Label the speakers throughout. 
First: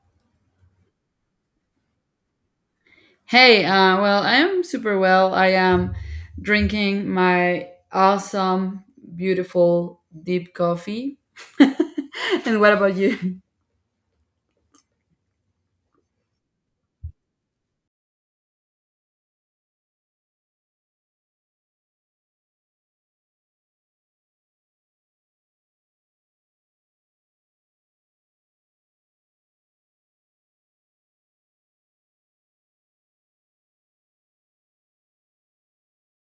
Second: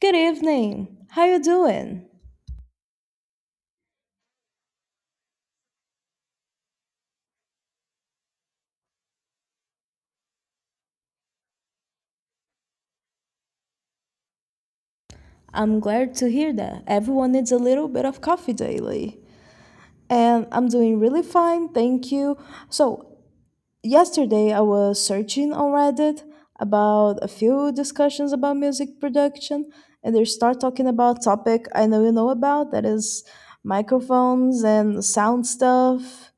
Speaker 1: Good evening. How you doing?
Speaker 2: Hey, I am super well. I am drinking my awesome, beautiful, deep coffee. And what about you?
Speaker 1: I'm glad to hear that. Everyone needs a little bit of coffee daily. And I'm doing really fine, thank you. So, Yesterday I was searching on Reddit about a few discussions about music production, and they start talking about topic I know you know about, that is microphones and sound stuff.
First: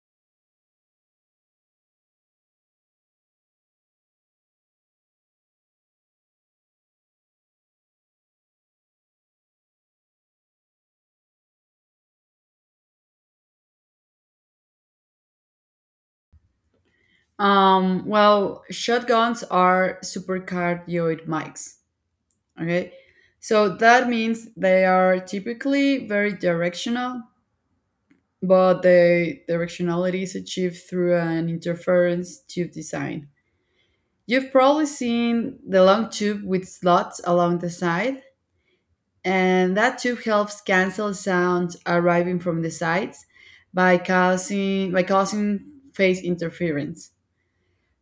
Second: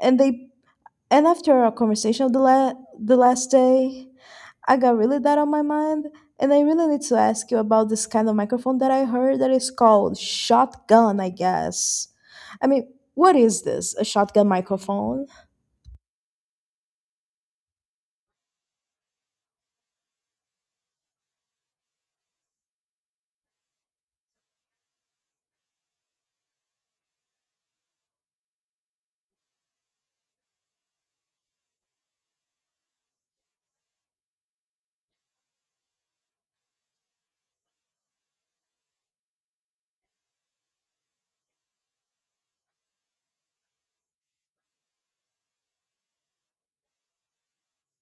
Speaker 1: And they And after our conversation of the last day, I got really that on my mind. And I really need to ask you about this kind of microphone that I heard that is called shotgun, I guess. I mean, what is this? A shotgun microphone?
Speaker 2: Shotguns are super cardioid mics. Okay. So that means they are typically very directional, but the directionality is achieved through an interference tube design. You've probably seen the long tube with slots along the side and that tube helps cancel sounds arriving from the sides by causing phase interference.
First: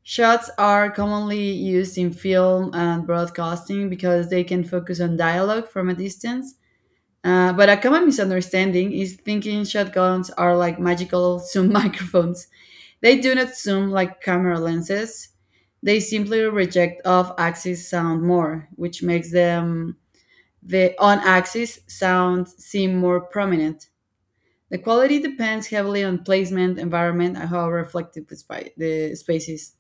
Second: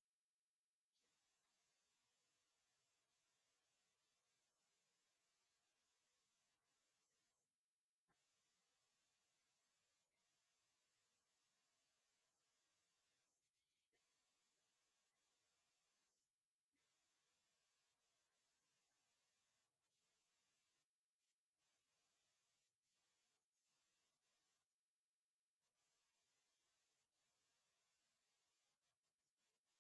Speaker 2: Shots are commonly used in film and broadcasting because they can focus on dialogue from a distance. But a common misunderstanding is thinking shotguns are like magical zoom microphones. They do not zoom like camera lenses. They simply reject off axis sound more, which makes them the on axis sounds seem more prominent. The quality depends heavily on placement, environment, and how reflective the space is.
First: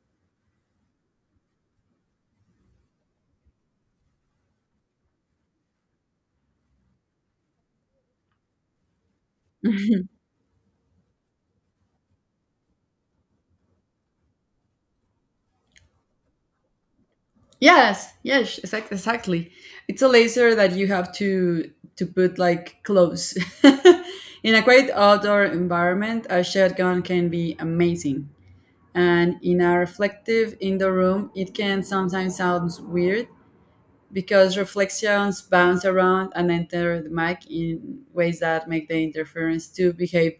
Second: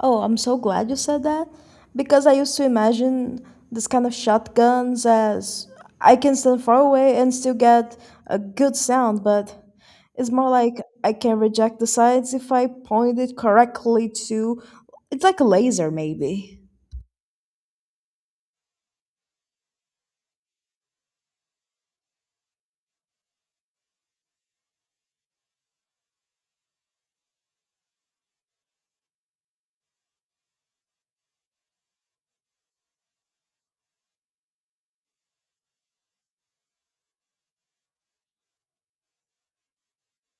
Speaker 1: Oh, I'm so glad you said that, because I used to imagine this kind of shotguns as I can stand far away and still get a good sound, but it's more like I can reject the sights if I point it correctly to. It's like a laser, maybe.
Speaker 2: Yes, yes, exactly. It's a laser that you have to put like close. In a quiet outdoor environment, a shotgun can be amazing, and in a reflective indoor room, it can sometimes sound weird because reflections bounce around and enter the mic in ways that make the interference to behave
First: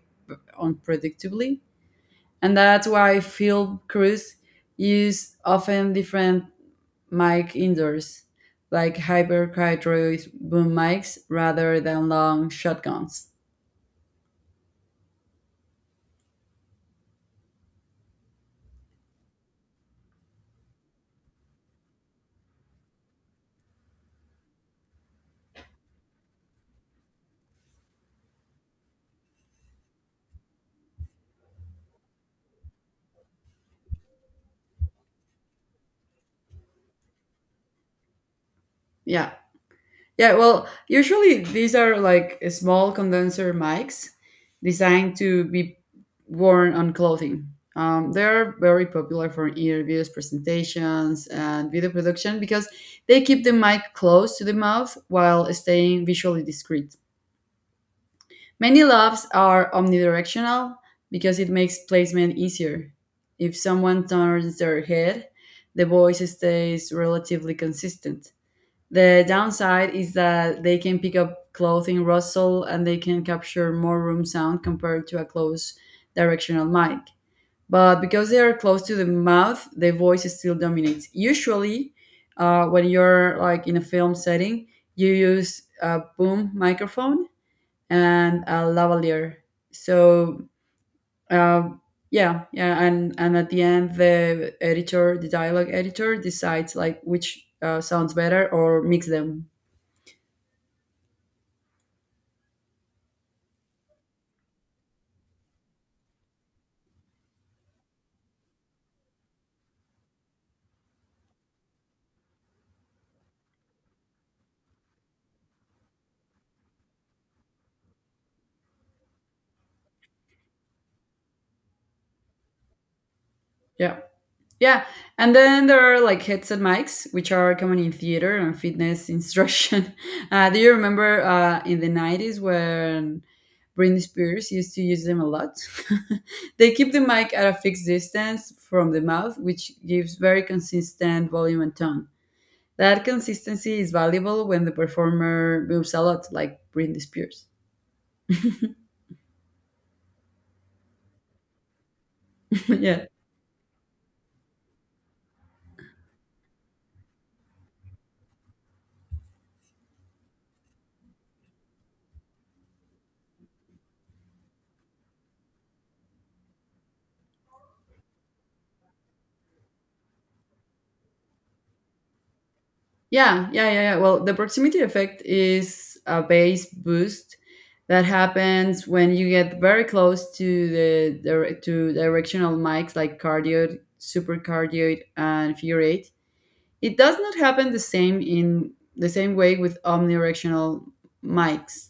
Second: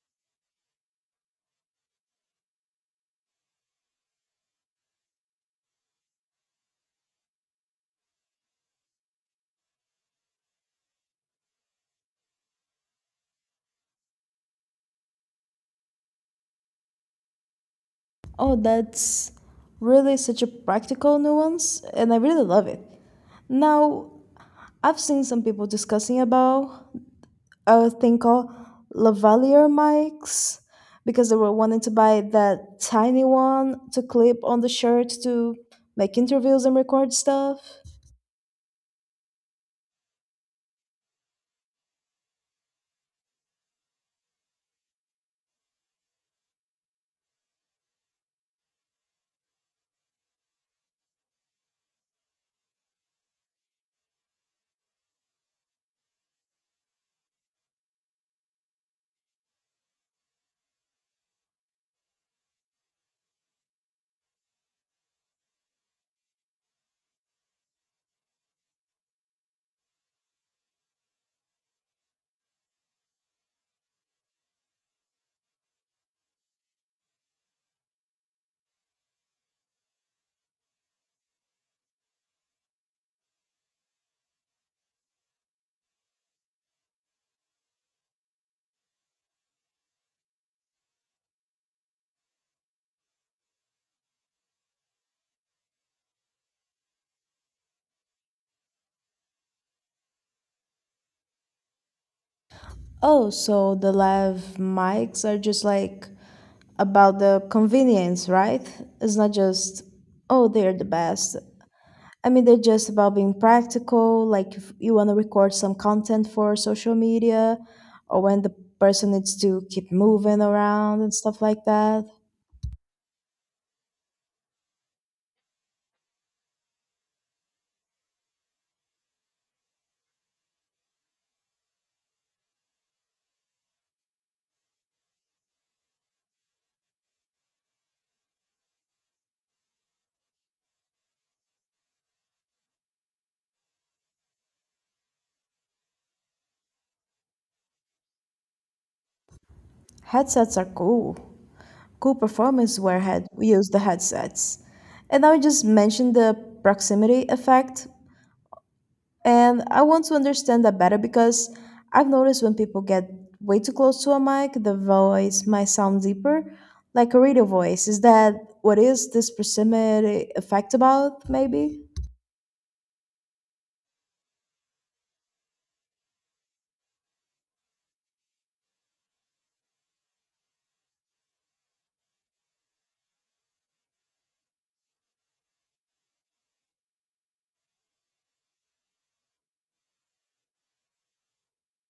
Speaker 2: unpredictably. And that's why field crews use often different mic indoors, like hyper boom mics rather than long shotguns.
Speaker 1: Oh, that's really such a practical nuance, and I really love it. Now, I've seen some people discussing about a thing called lavalier mics because they were wanting to buy that tiny one to clip on the shirt to make interviews and record stuff.
Speaker 2: Yeah. Yeah, well, usually these are like small condenser mics designed to be worn on clothing. They're very popular for interviews, presentations, and video production because they keep the mic close to the mouth while staying visually discreet. Many lavs are omnidirectional because it makes placement easier. If someone turns their head, the voice stays relatively consistent. The downside is that they can pick up clothing rustle and they can capture more room sound compared to a close directional mic. But because they are close to the mouth, the voice still dominates. Usually, when you're like in a film setting, you use a boom microphone and a lavalier. So uh, yeah, yeah, and at the end, the editor, the dialogue editor, decides like which sounds better or mix them.
Speaker 1: Oh, so the live mics are just like about the convenience, right? It's not just, oh, they're the best. They're just about being practical. Like, if you want to record some content for social media, or when the person needs to keep moving around and stuff like that.
Speaker 2: Yeah. Yeah, and then there are like headset mics, which are common in theater and fitness instruction. Do you remember in the 90s when Britney Spears used to use them a lot? They keep the mic at a fixed distance from the mouth, which gives very consistent volume and tone. That consistency is valuable when the performer moves a lot, like Britney Spears.
Speaker 1: Headsets are cool. Cool performance where
Speaker 2: Yeah.
Speaker 1: head we use the headsets. And I just mentioned the proximity effect. And I want to understand that better, because I've noticed when people get way too close to a mic, the voice might sound deeper, like a radio voice. Is that what is this proximity effect about, maybe?
Speaker 2: Yeah, yeah, yeah, yeah. Well, the proximity effect is a base boost that happens when you get very close to the to directional mics like cardioid, supercardioid, and furate. It does not happen the same in the same way with omnidirectional mics.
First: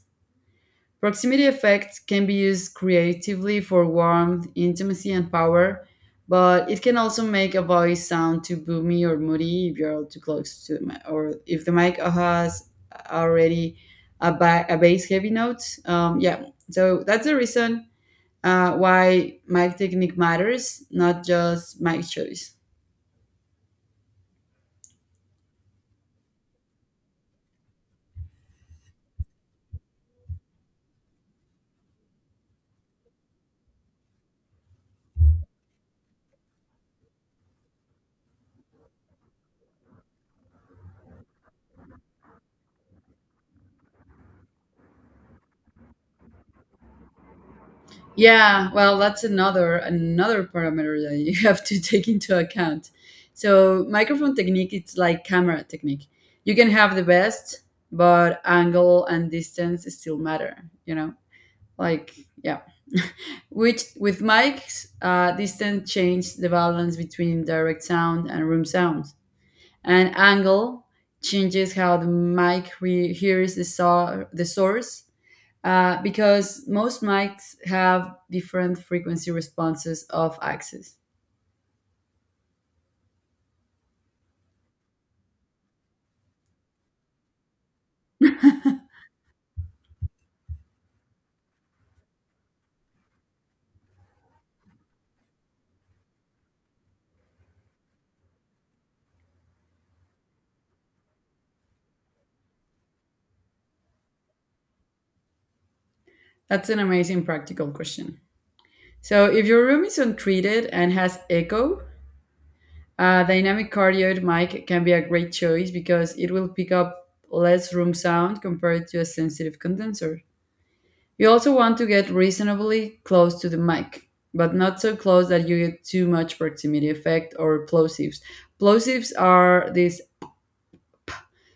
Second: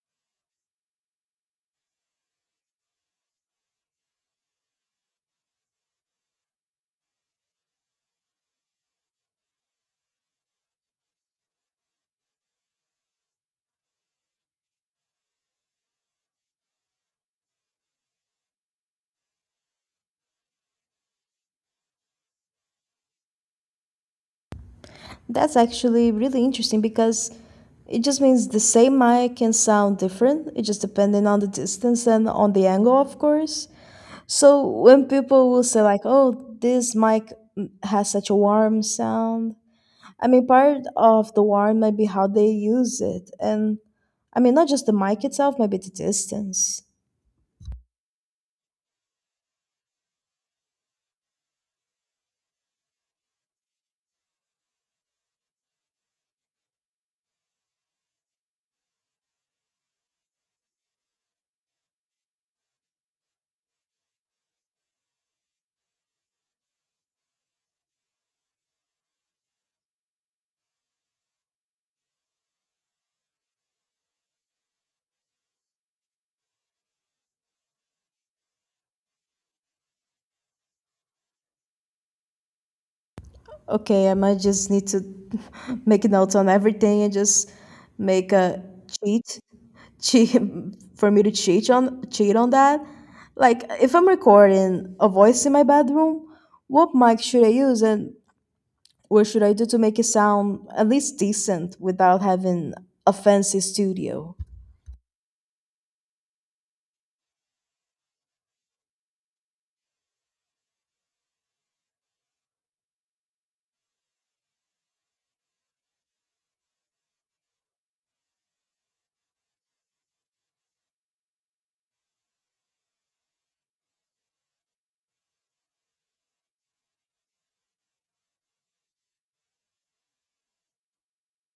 Speaker 2: Proximity effects can be used creatively for warmth, intimacy, and power, but it can also make a voice sound too boomy or moody if you're too close to the mic, or if the mic has already a bass heavy note. Yeah, so that's the reason why mic technique matters, not just mic choice.
Speaker 1: That's actually really interesting because it just means the same mic can sound different. It just depending on the distance and on the angle, of course. So when people will say like, "Oh, this mic has such a warm sound," part of the warm might be how they use it, and not just the mic itself, maybe the distance.
Speaker 2: Yeah, well, that's another parameter that you have to take into account. So microphone technique, it's like camera technique. You can have the best, but angle and distance still matter. You know, like yeah. Which with mics, distance changes the balance between direct sound and room sound, and angle changes how the mic hears the source because most mics have different frequency responses of axis.
Speaker 1: Okay, I might just need to make notes on everything and just make a cheat, cheat for me to cheat on that. Like, if I'm recording a voice in my bedroom, what mic should I use, and what should I do to make it sound at least decent without having a fancy studio?
Speaker 2: That's an amazing practical question. So, if your room is untreated and has echo, a dynamic cardioid mic can be a great choice because it will pick up less room sound compared to a sensitive condenser. You also want to get reasonably close to the mic, but not so close that you get too much proximity effect or plosives. Plosives are these.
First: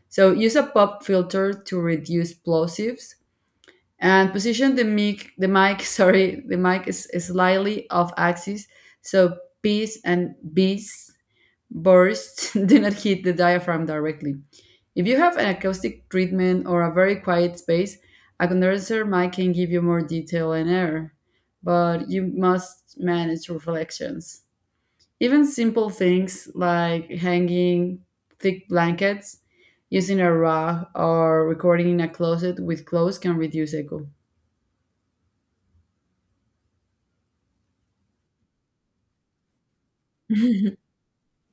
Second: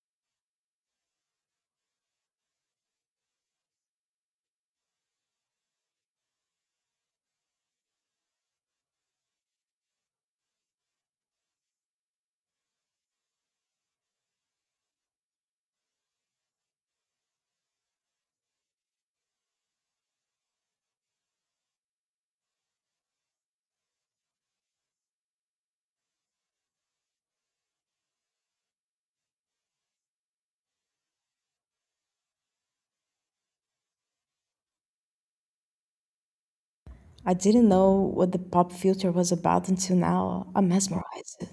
Speaker 2: So use a pop filter to reduce plosives and position the mic sorry the mic is slightly off axis so P's and B's bursts do not hit the diaphragm directly. If you have an acoustic treatment or a very quiet space, a condenser mic can give you more detail and air, but you must manage reflections. Even simple things like hanging thick blankets, using a rug, or recording in a closet with clothes can reduce echo.
Speaker 1: I didn't know what the pop filter was about until now. I'm mesmerized.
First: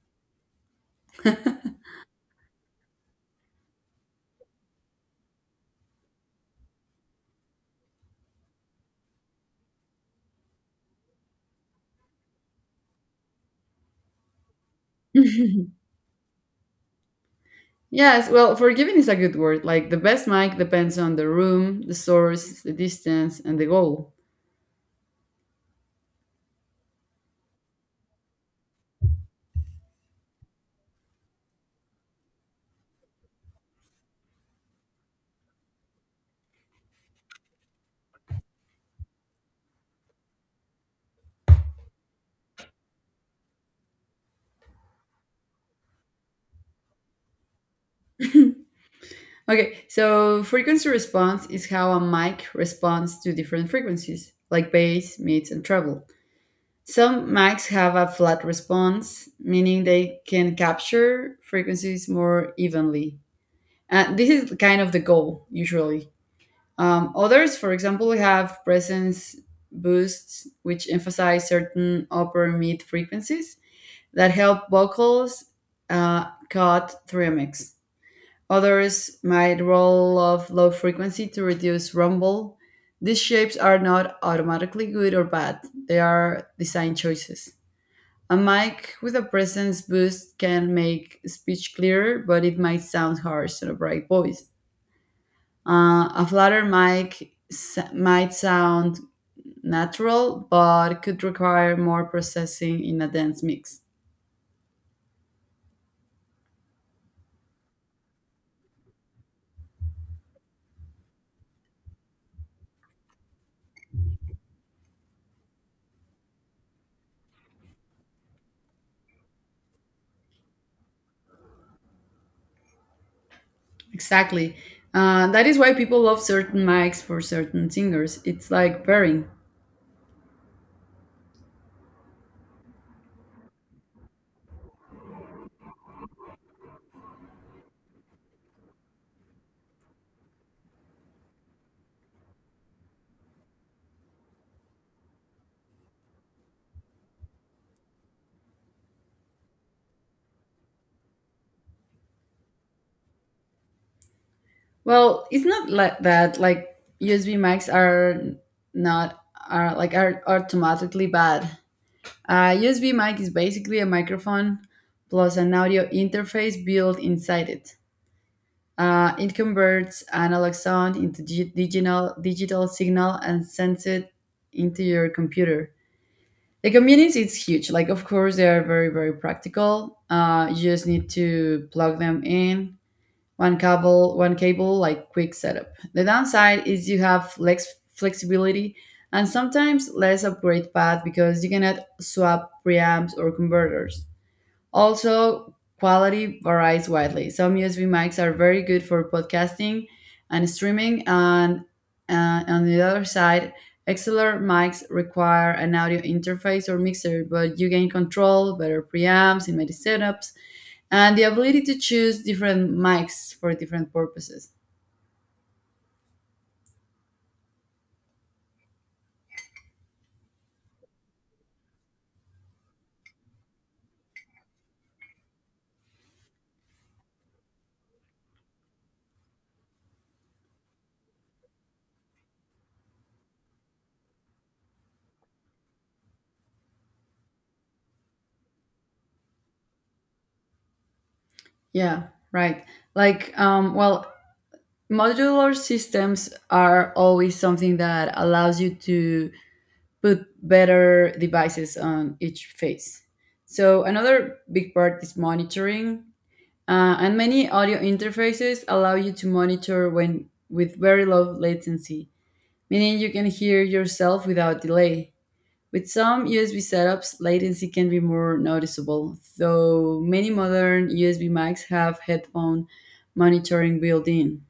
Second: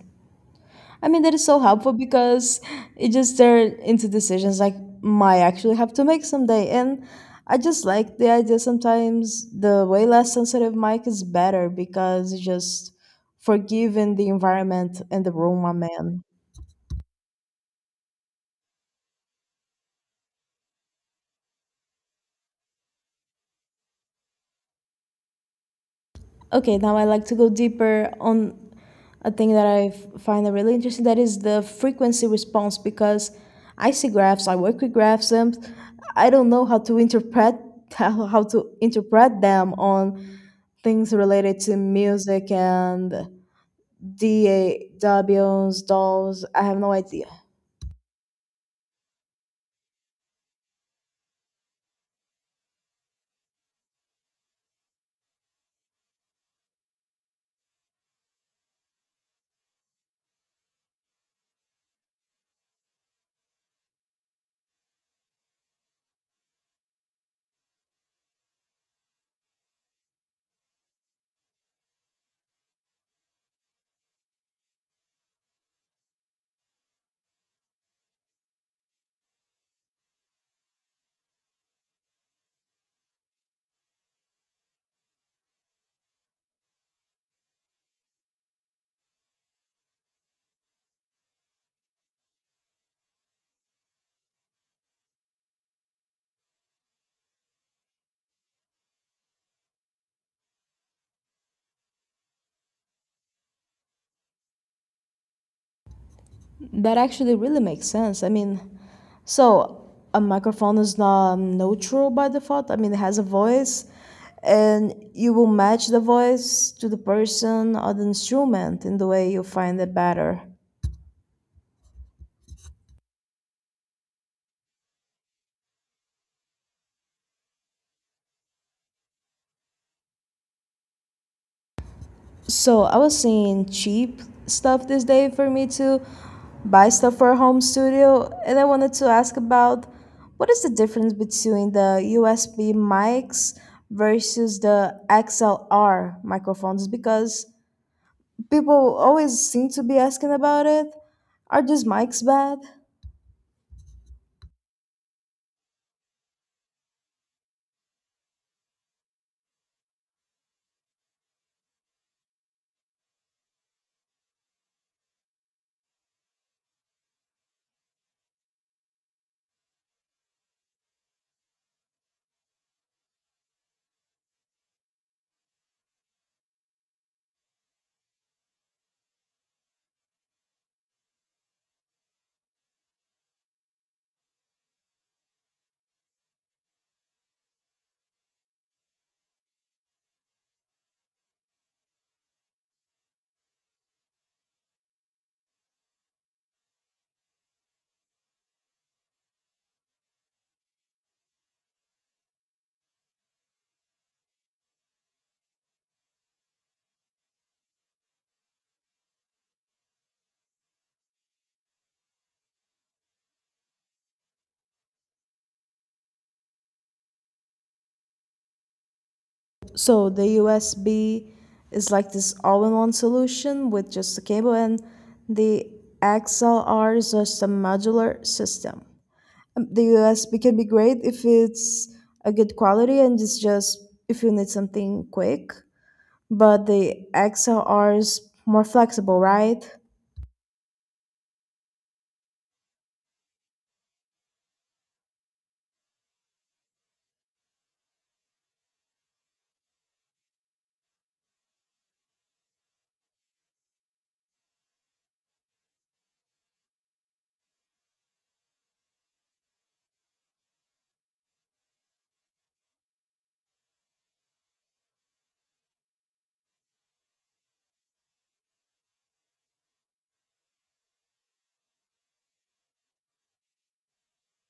Speaker 1: That is so helpful because it just turned into decisions like might actually have to make someday. And I just like the idea sometimes the way less sensitive mic is better because it's just forgiving the environment and the room I'm in.
Speaker 2: Yes, well, forgiving is a good word. Like the best mic depends on the room, the source, the distance, and the goal.
Speaker 1: Okay, now I like to go deeper on a thing that find that really interesting, that is the frequency response, because I see graphs, I work with graphs, and I don't know how to interpret how to interpret them on things related to music and DAWs, dolls. I have no idea.
Speaker 2: Okay, so frequency response is how a mic responds to different frequencies, like bass, mids, and treble. Some mics have a flat response, meaning they can capture frequencies more evenly. And this is kind of the goal, usually. Others, for example, have presence boosts, which emphasize certain upper mid frequencies that help vocals cut through a mix. Others might roll off low frequency to reduce rumble. These shapes are not automatically good or bad, they are design choices. A mic with a presence boost can make speech clearer, but it might sound harsh in a bright voice. A flatter mic might sound natural, but could require more processing in a dense mix.
Speaker 1: That actually really makes sense. So, a microphone is not neutral by default. It has a voice, and you will match the voice to the person or the instrument in the way you find it better.
Speaker 2: Exactly. That is why people love certain mics for certain singers. It's like pairing.
Speaker 1: So, I was seeing cheap stuff this day for me to buy stuff for a home studio, and I wanted to ask about what is the difference between the USB mics versus the XLR microphones, because people always seem to be asking about it. Are these mics bad?
Speaker 2: Well, it's not like that. Like USB mics are not are like are automatically bad. A USB mic is basically a microphone plus an audio interface built inside it. It converts analog sound into digital signal and sends it into your computer. The convenience is huge. Like, of course, they are very, very practical. You just need to plug them in, one cable, like quick setup. The downside is you have less flexibility and sometimes less upgrade path because you cannot swap preamps or converters. Also, quality varies widely. Some USB mics are very good for podcasting and streaming, and on the other side XLR mics require an audio interface or mixer, but you gain control, better preamps, in many setups, and the ability to choose different mics for different purposes.
Speaker 1: So the USB is like this all-in-one solution with just a cable, and the XLR is just a modular system. The USB can be great if it's a good quality and it's just if you need something quick, but the XLR is more flexible, right?
Speaker 2: Yeah, right. Like, well, modular systems are always something that allows you to put better devices on each phase. So, another big part is monitoring, and many audio interfaces allow you to monitor when with very low latency, meaning you can hear yourself without delay. With some USB setups, latency can be more noticeable, though many modern USB mics have headphone monitoring built in.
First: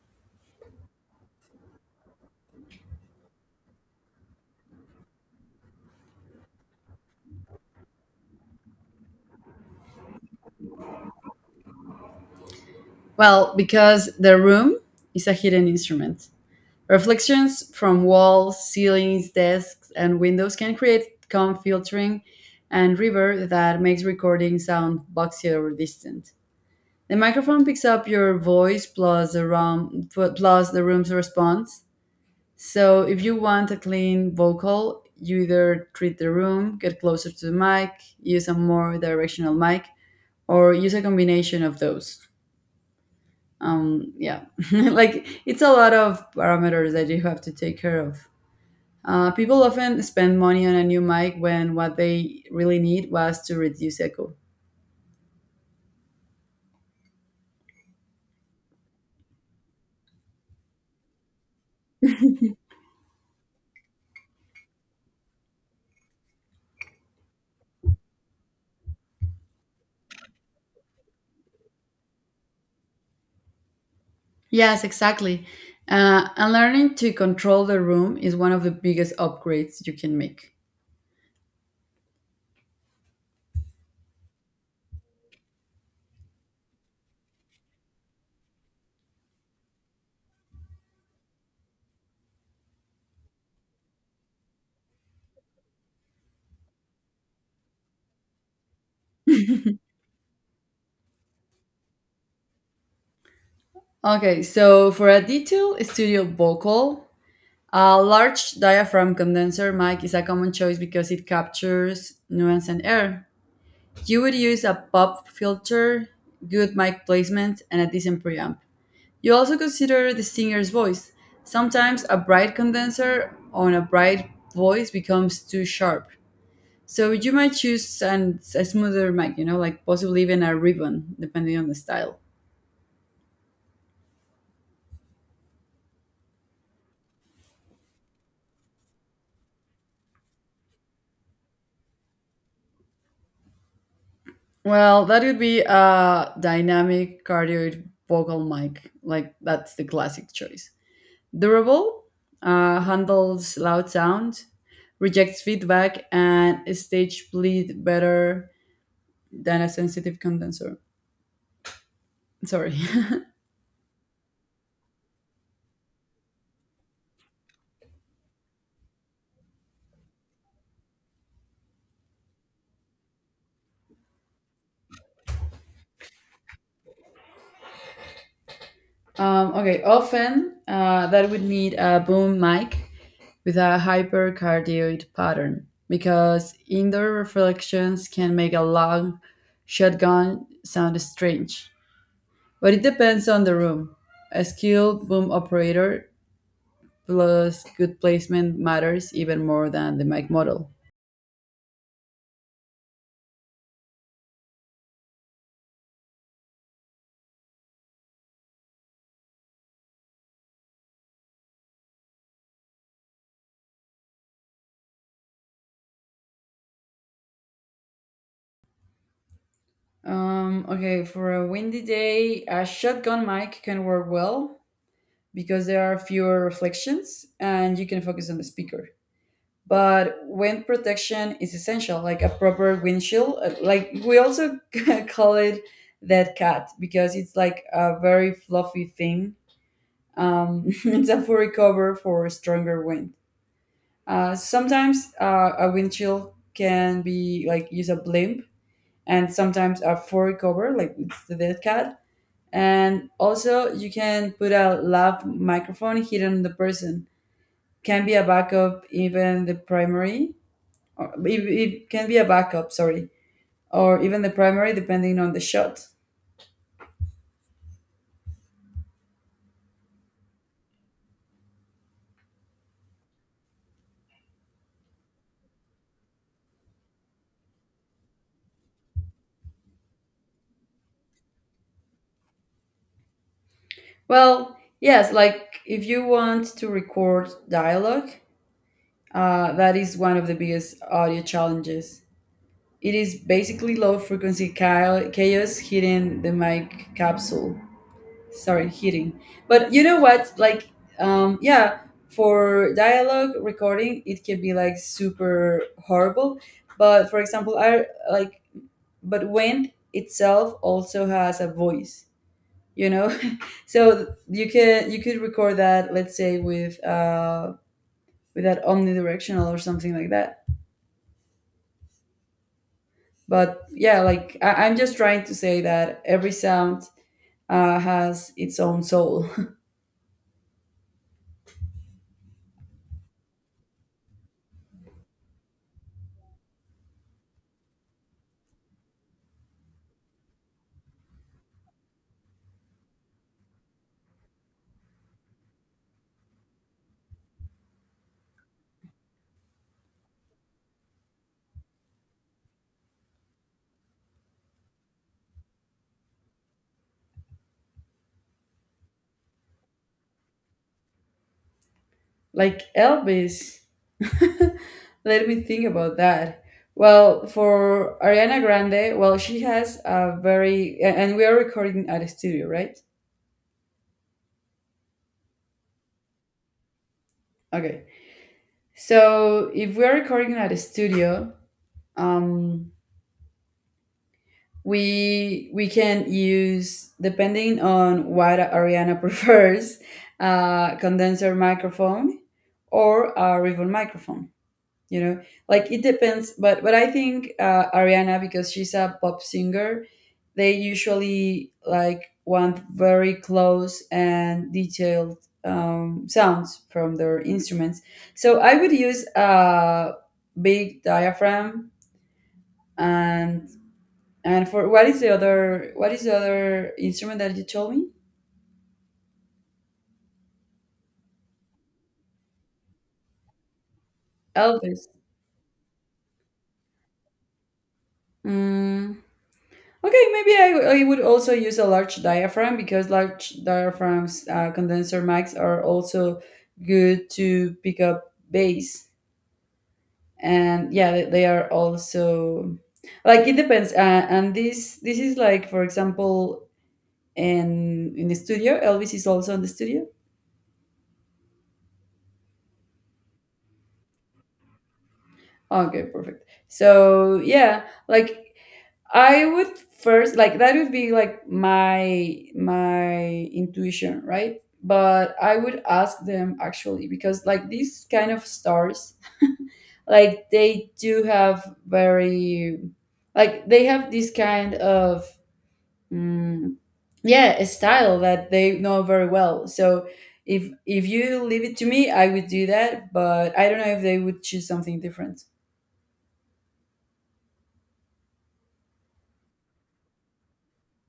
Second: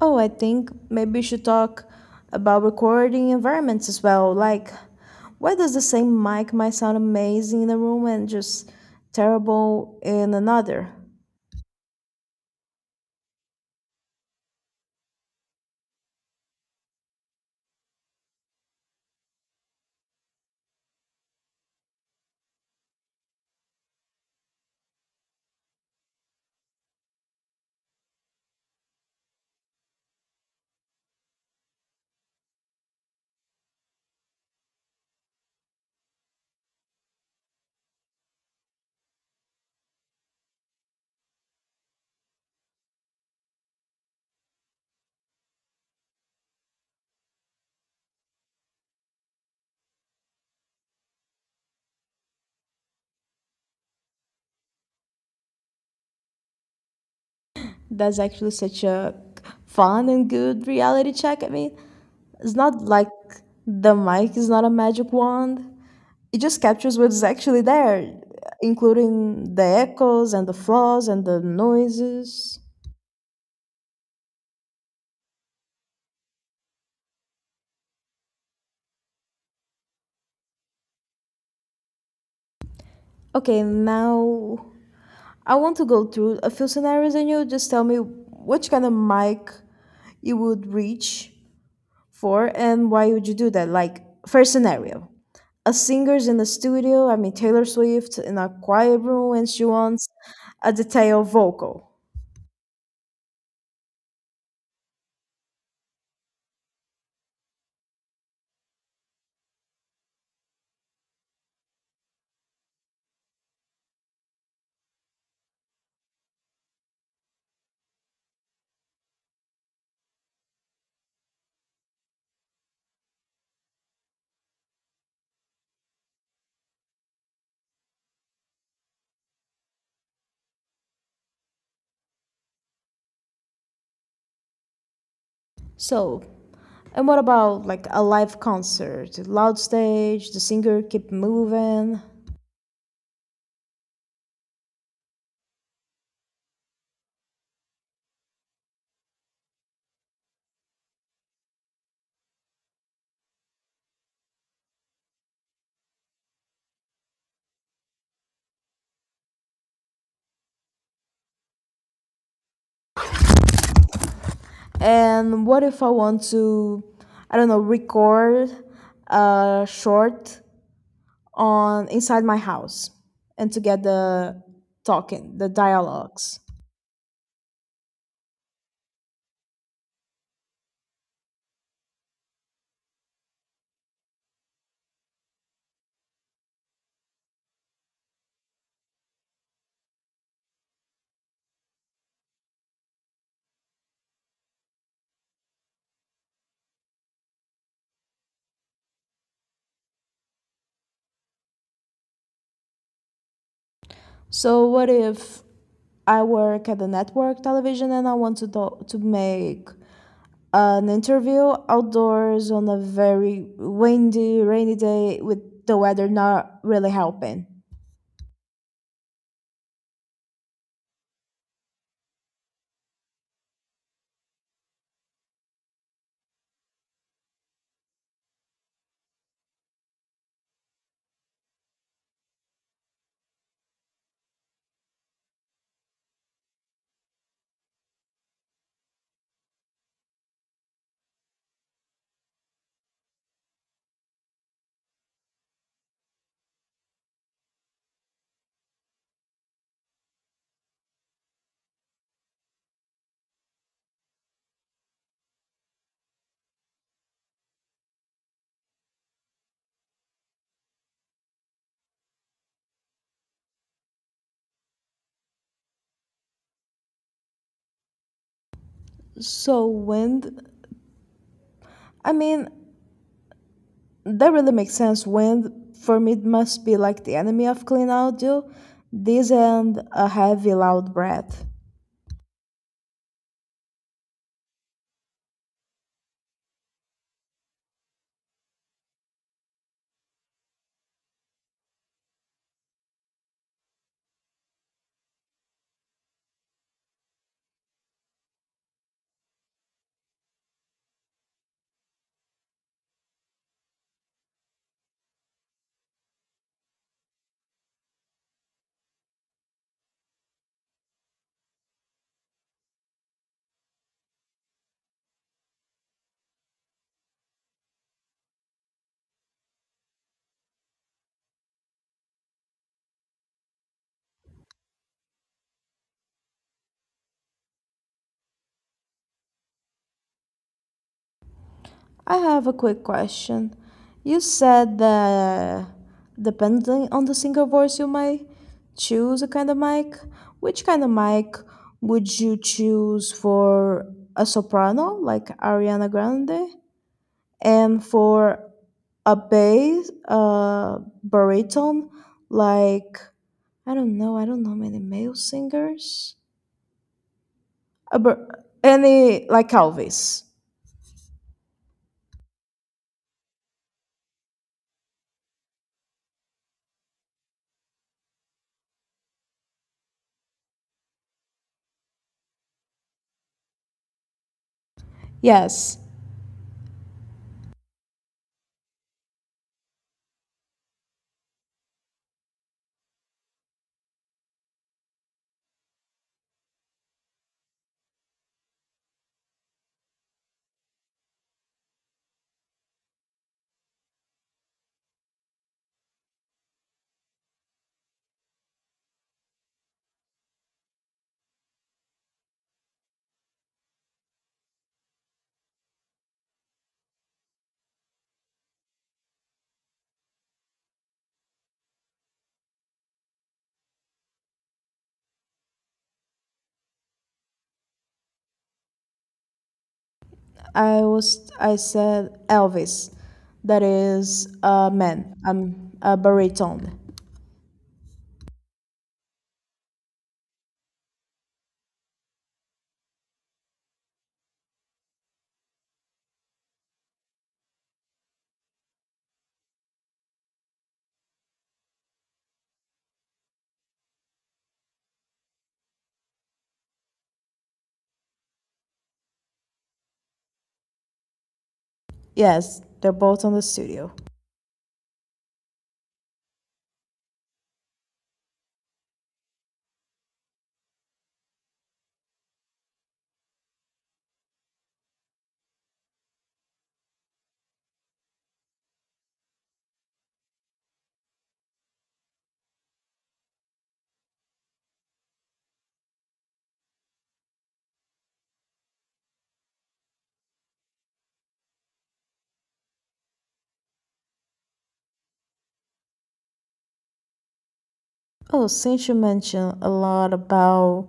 Speaker 1: Oh, I think maybe we should talk about recording environments as well. Like, why does the same mic might sound amazing in a room and just terrible in another?
Speaker 2: Well, because the room is a hidden instrument. Reflections from walls, ceilings, desks, and windows can create calm filtering and reverb that makes recording sound boxy or distant. The microphone picks up your voice plus the room, plus the room's response. So if you want a clean vocal, you either treat the room, get closer to the mic, use a more directional mic, or use a combination of those. Yeah, like it's a lot of parameters that you have to take care of. People often spend money on a new mic when what they really need was to reduce echo.
Speaker 1: That's actually such a fun and good reality check. It's not like the mic is not a magic wand. It just captures what's actually there, including the echoes and the flaws and the noises.
Speaker 2: Yes, exactly. And learning to control the room is one of the biggest upgrades you can make.
Speaker 1: Okay, now I want to go through a few scenarios and you just tell me which kind of mic you would reach for, and why would you do that? Like, first scenario. A singer's in the studio, I mean Taylor Swift in a quiet room, and she wants a detailed vocal.
Speaker 2: Okay, so for a detailed studio vocal, a large diaphragm condenser mic is a common choice because it captures nuance and air. You would use a pop filter, good mic placement, and a decent preamp. You also consider the singer's voice. Sometimes a bright condenser on a bright voice becomes too sharp. So you might choose a smoother mic, you know, like possibly even a ribbon, depending on the style.
Speaker 1: So, and what about like a live concert? Loud stage, the singer keep moving.
Speaker 2: Well, that would be a dynamic cardioid vocal mic. Like that's the classic choice. Durable, handles loud sound, rejects feedback, and stage bleed better than a sensitive condenser. Sorry.
Speaker 1: And what if I want to, I don't know, record a short on inside my house and to get the talking, the dialogues.
Speaker 2: Okay, often that would need a boom mic with a hypercardioid pattern because indoor reflections can make a long shotgun sound strange. But it depends on the room. A skilled boom operator plus good placement matters even more than the mic model.
Speaker 1: So what if I work at the network television and I want to to make an interview outdoors on a very windy, rainy day with the weather not really helping.
Speaker 2: Okay, for a windy day, a shotgun mic can work well because there are fewer reflections and you can focus on the speaker. But wind protection is essential, like a proper windshield. Like we also call it that cat because it's like a very fluffy thing. It's a furry cover for stronger wind. Sometimes a windshield can be like use a blimp, and sometimes a furry cover, like it's the dead cat. And also, you can put a lav microphone hidden on the person. Can be a backup, even the primary. Or it can be a backup, sorry, or even the primary, depending on the shot.
Speaker 1: So wind, I mean, that really makes sense. Wind for me must be like the enemy of clean audio. This and a heavy, loud breath.
Speaker 2: Well, yes, like if you want to record dialogue, that is one of the biggest audio challenges. It is basically low frequency chaos hitting the mic capsule. Sorry hitting but you know what like yeah For dialogue recording, it can be like super horrible, but for example, I like but wind itself also has a voice, you know. So you could record that, let's say, with that omnidirectional or something like that. But yeah, like I'm just trying to say that every sound has its own soul.
Speaker 1: I have a quick question. You said that depending on the single voice, you might choose a kind of mic. Which kind of mic would you choose for a soprano, like Ariana Grande, and for a bass, a baritone, like I don't know many male singers, a bar- any like Elvis.
Speaker 2: Like Elvis. Let me think about that. Well, for Ariana Grande, well, she has a and we are recording at a studio, right?
Speaker 1: Yes.
Speaker 2: Okay. So if we are recording at a studio, um, we can use, depending on what Ariana prefers, a condenser microphone or a ribbon microphone. You know, like it depends, but I think, Ariana, because she's a pop singer, they usually like want very close and detailed, sounds from their instruments. So I would use a big diaphragm. and and for what is the other what is the other instrument that you told me?
Speaker 1: I said Elvis, that is a
Speaker 2: Elvis.
Speaker 1: man, a baritone.
Speaker 2: Mm. Okay, maybe I would also use a large diaphragm, because large diaphragms, condenser mics, are also good to pick up bass. And yeah, they are also like, it depends. And this is like, for example, in the studio. Elvis is also in the studio.
Speaker 1: Yes, they're both on the studio.
Speaker 2: Okay, perfect. So yeah, like I would first, like, that would be like my intuition, right? But I would ask them actually, because like these kind of stars, like they do have very, like they have this kind of, mm, yeah, a style that they know very well. So if you leave it to me, I would do that, but I don't know if they would choose something different.
Speaker 1: Oh, since you mentioned a lot about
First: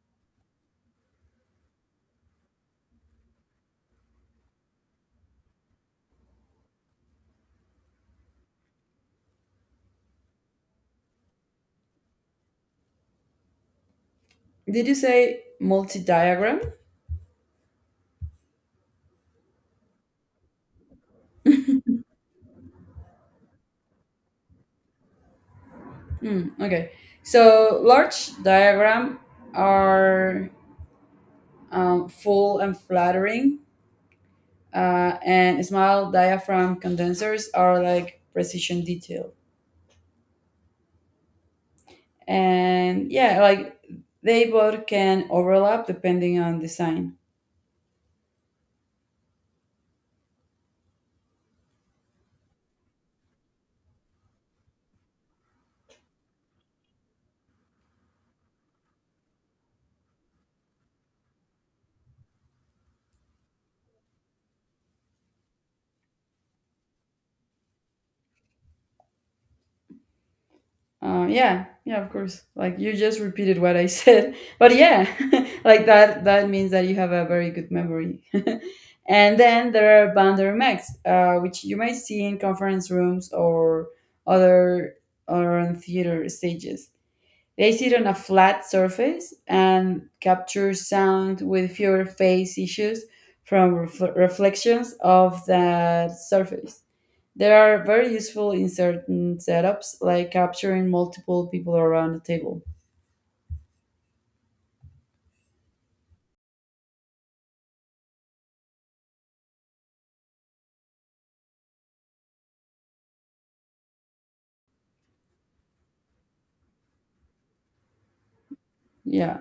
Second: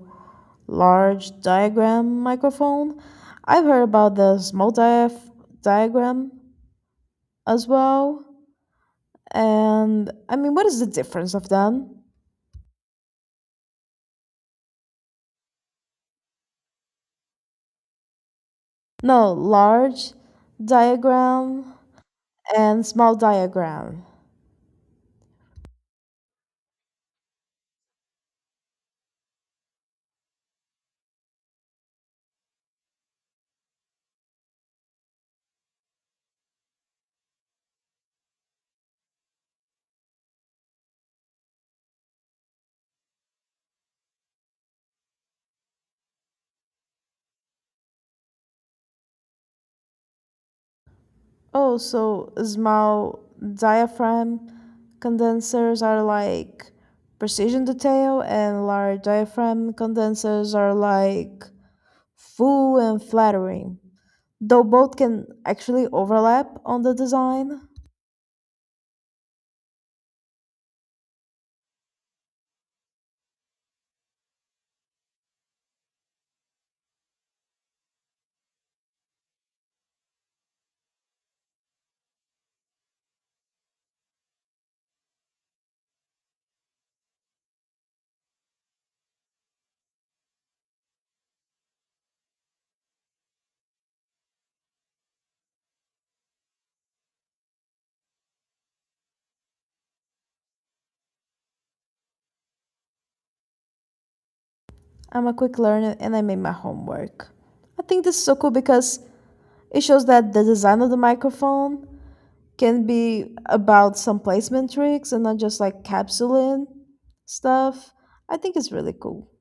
Speaker 1: large diagram microphone, I've heard about the small diaph diagram as well. And what is the difference of them?
Speaker 2: Did you say multi-diagram?
Speaker 1: No, large diagram and small diagram.
Speaker 2: Hmm, okay. So large diagram are full and flattering, and small diaphragm condensers are like precision detail. And yeah, like they both can overlap depending on design.
Speaker 1: Oh, so small diaphragm condensers are like precision detail, and large diaphragm condensers are like full and flattering. Though both can actually overlap on the design.
Speaker 2: Yeah, yeah, of course. Like you just repeated what I said, but yeah, like that means that you have a very good memory. And then there are bander mechs, which you might see in conference rooms, or other, or on theater stages. They sit on a flat surface and capture sound with fewer phase issues from reflections of that surface. They are very useful in certain setups, like capturing multiple people around the table.
Speaker 1: I'm a quick learner and I made my homework. I think this is so cool because it shows that the design of the microphone can be about some placement tricks and not just like capsuling stuff. I think it's really cool.
Speaker 2: Yeah.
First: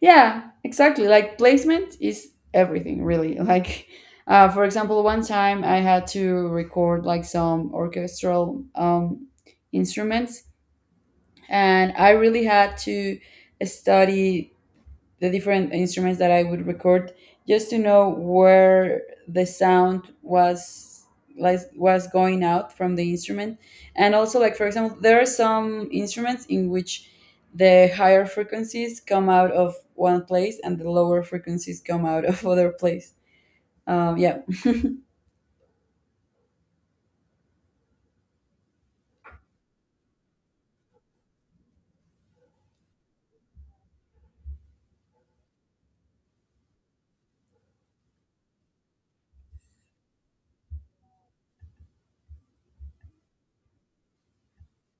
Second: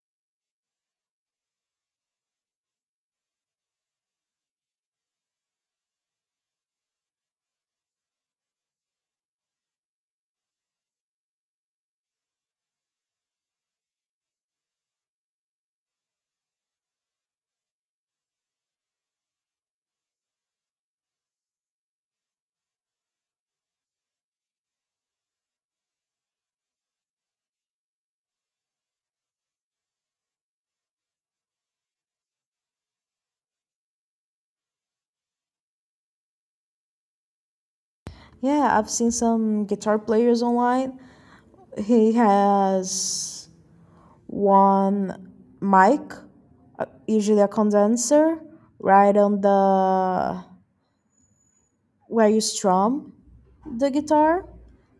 Speaker 2: Yeah, exactly. Like placement is everything, really. Like, for example, one time I had to record like some orchestral, instruments, and I really had to study the different instruments that I would record, just to know where the sound was going out from the instrument. And also, like, for example, there are some instruments in which the higher frequencies come out of one place and the lower frequencies come out of other place. um yeah
Speaker 1: Yeah, I've seen some guitar players online. He has one mic, usually a condenser, right on the where you strum the guitar,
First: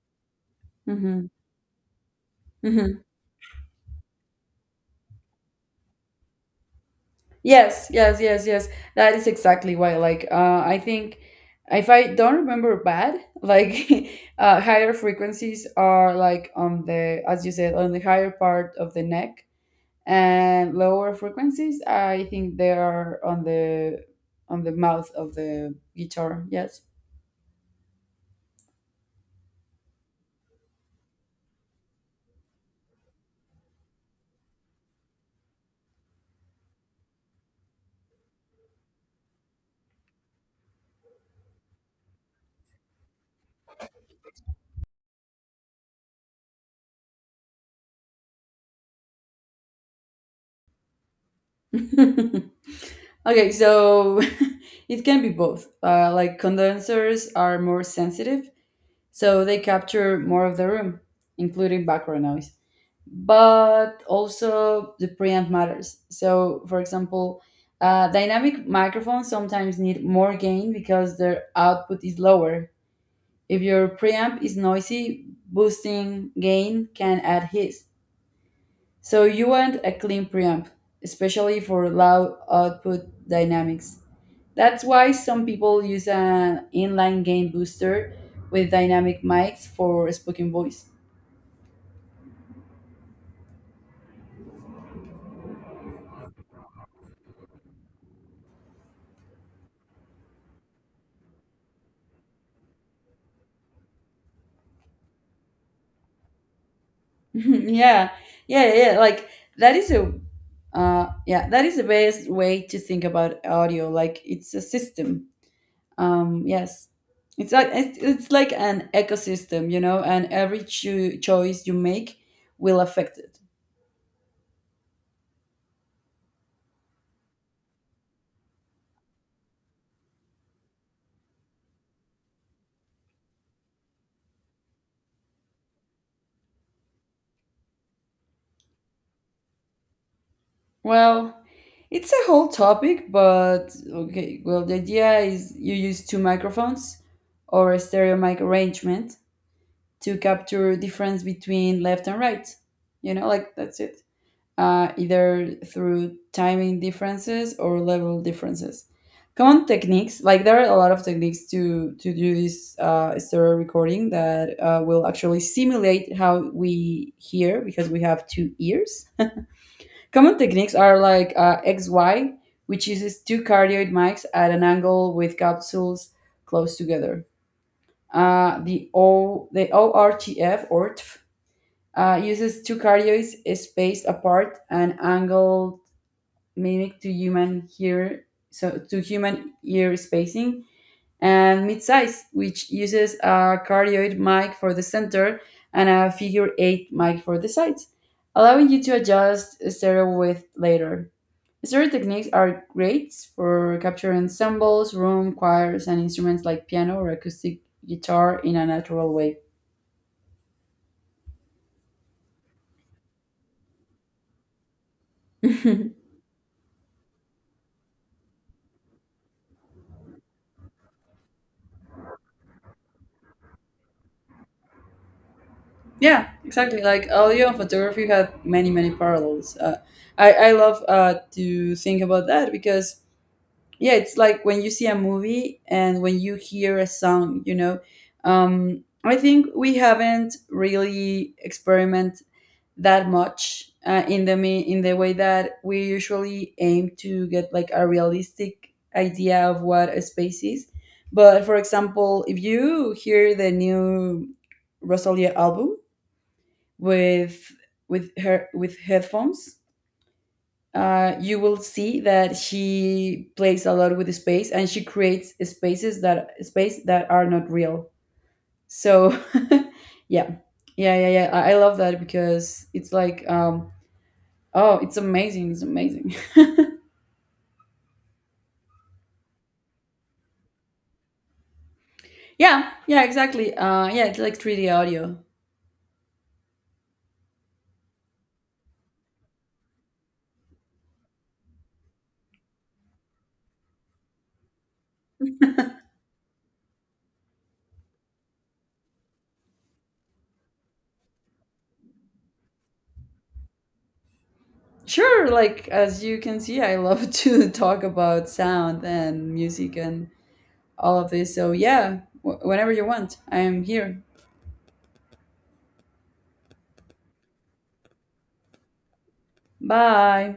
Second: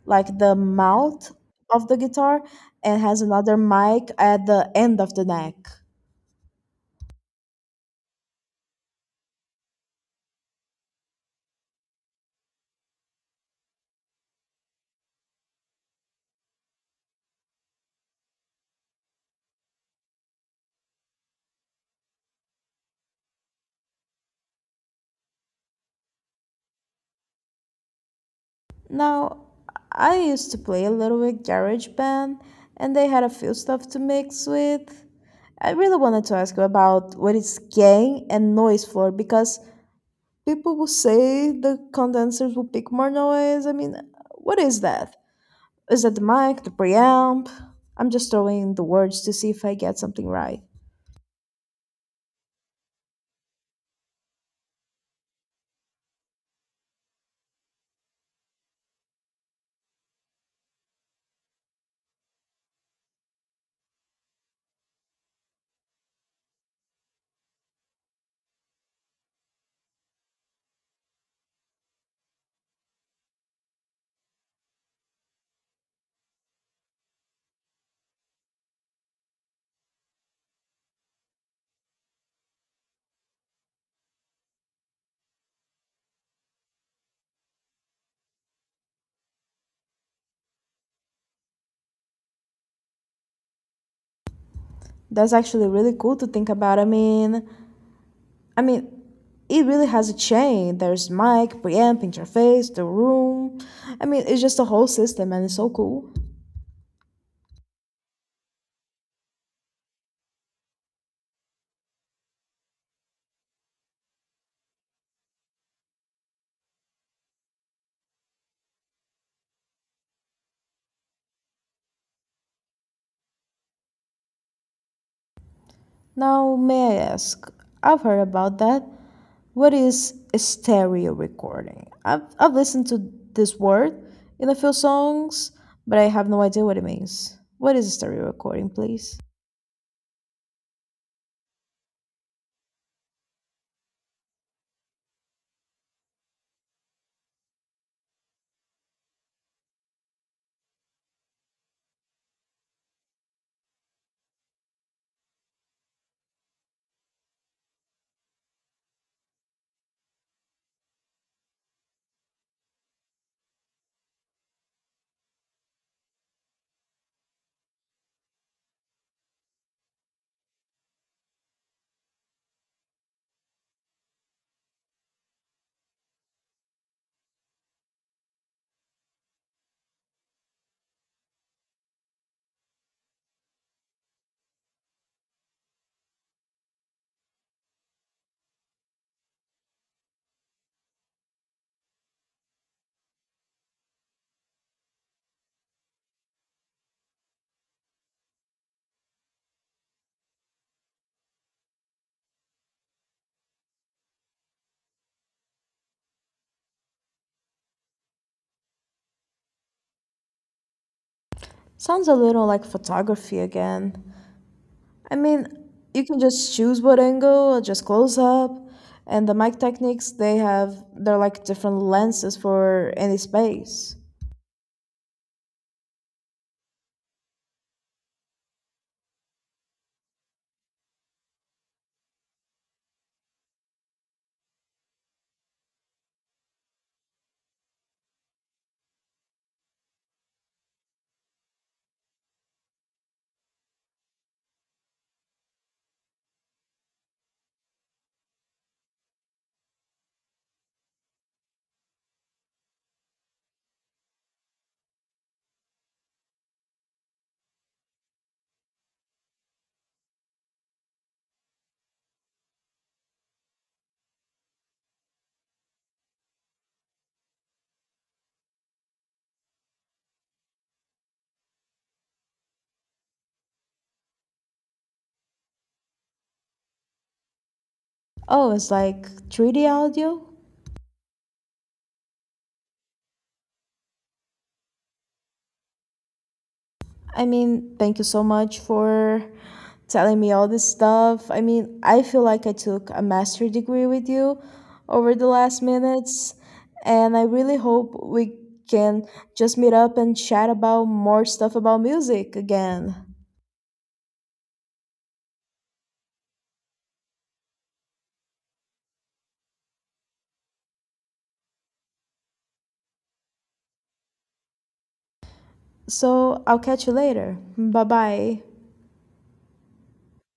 Speaker 1: like the
Speaker 2: hmm
Speaker 1: mouth of the guitar, and has another mic at the end of the neck.
Speaker 2: Yes, yes, yes, yes. That is exactly why. Like, I think, if I don't remember bad, like higher frequencies are like on the, as you said, on the higher part of the neck, and lower frequencies, I think they are on the mouth of the guitar. Yes.
Speaker 1: Now, I used to play a little with GarageBand, and they had a few stuff to mix with. I really wanted to ask you about what is gain and noise floor, because people will say the condensers will pick more noise. What is that? Is that the mic, the preamp? I'm just throwing the words to see if I get something right.
Speaker 2: Okay, so it can be both. Like, condensers are more sensitive, so they capture more of the room, including background noise. But also, the preamp matters. So, for example, dynamic microphones sometimes need more gain because their output is lower. If your preamp is noisy, boosting gain can add hiss. So, you want a clean preamp, especially for loud output dynamics. That's why some people use an inline gain booster with dynamic mics for spoken voice.
Speaker 1: That's actually really cool to think about. I mean, it really has a chain. There's mic, preamp, interface, the room. It's just a whole system and it's so cool.
Speaker 2: Yeah, yeah, yeah, like that is a, yeah, that is the best way to think about audio, like it's a system. um yes it's like it's like an ecosystem, you know, and every choice you make will affect it.
Speaker 1: Now, may I ask? I've heard about that. What is a stereo recording? I've listened to this word in a few songs, but I have no idea what it means. What is a stereo recording, please?
Speaker 2: Well, it's a whole topic, but okay. Well, the idea is you use two microphones or a stereo mic arrangement to capture difference between left and right. You know, like that's it. Either through timing differences or level differences. Common techniques, like there are a lot of techniques to do this, stereo recording that, will actually simulate how we hear because we have two ears. Common techniques are like, XY, which uses two cardioid mics at an angle with capsules close together. The ORTF or TF, uses two cardioids spaced apart and angled mimic to human ear, so to human ear spacing. And mid-size, which uses a cardioid mic for the center and a figure eight mic for the sides, allowing you to adjust stereo width later. Story techniques are great for capturing symbols, room, choirs, and instruments like piano or acoustic guitar in a natural way.
Speaker 1: Sounds a little like photography again. I mean, you can just choose what angle or just close up. And the mic techniques, they're like different lenses for any space.
Speaker 2: Yeah, exactly. Like audio and photography had many, many parallels. I love to think about that because, yeah, it's like when you see a movie and when you hear a song, you know. I think we haven't really experiment, that much, in the in the way that we usually aim to get like a realistic idea of what a space is. But for example, if you hear the new Rosalia album with with her with headphones, you will see that she plays a lot with space, and she creates space that are not real. So, yeah, yeah, yeah, yeah. I love that because it's like, oh, it's amazing. It's amazing.
Speaker 1: Oh, it's like 3D audio?
Speaker 2: Yeah, yeah, exactly. Yeah, it's like 3D audio.
Speaker 1: Thank you so much for telling me all this stuff. I feel like I took a master degree with you over the last minutes, and I really hope we can just meet up and chat about more stuff about music again.
Speaker 2: Sure, like as you can see, I love to talk about sound and music and all of this. So, yeah, whenever you want, I am here.
Speaker 1: So, I'll catch you later. Bye bye.
Speaker 2: Bye.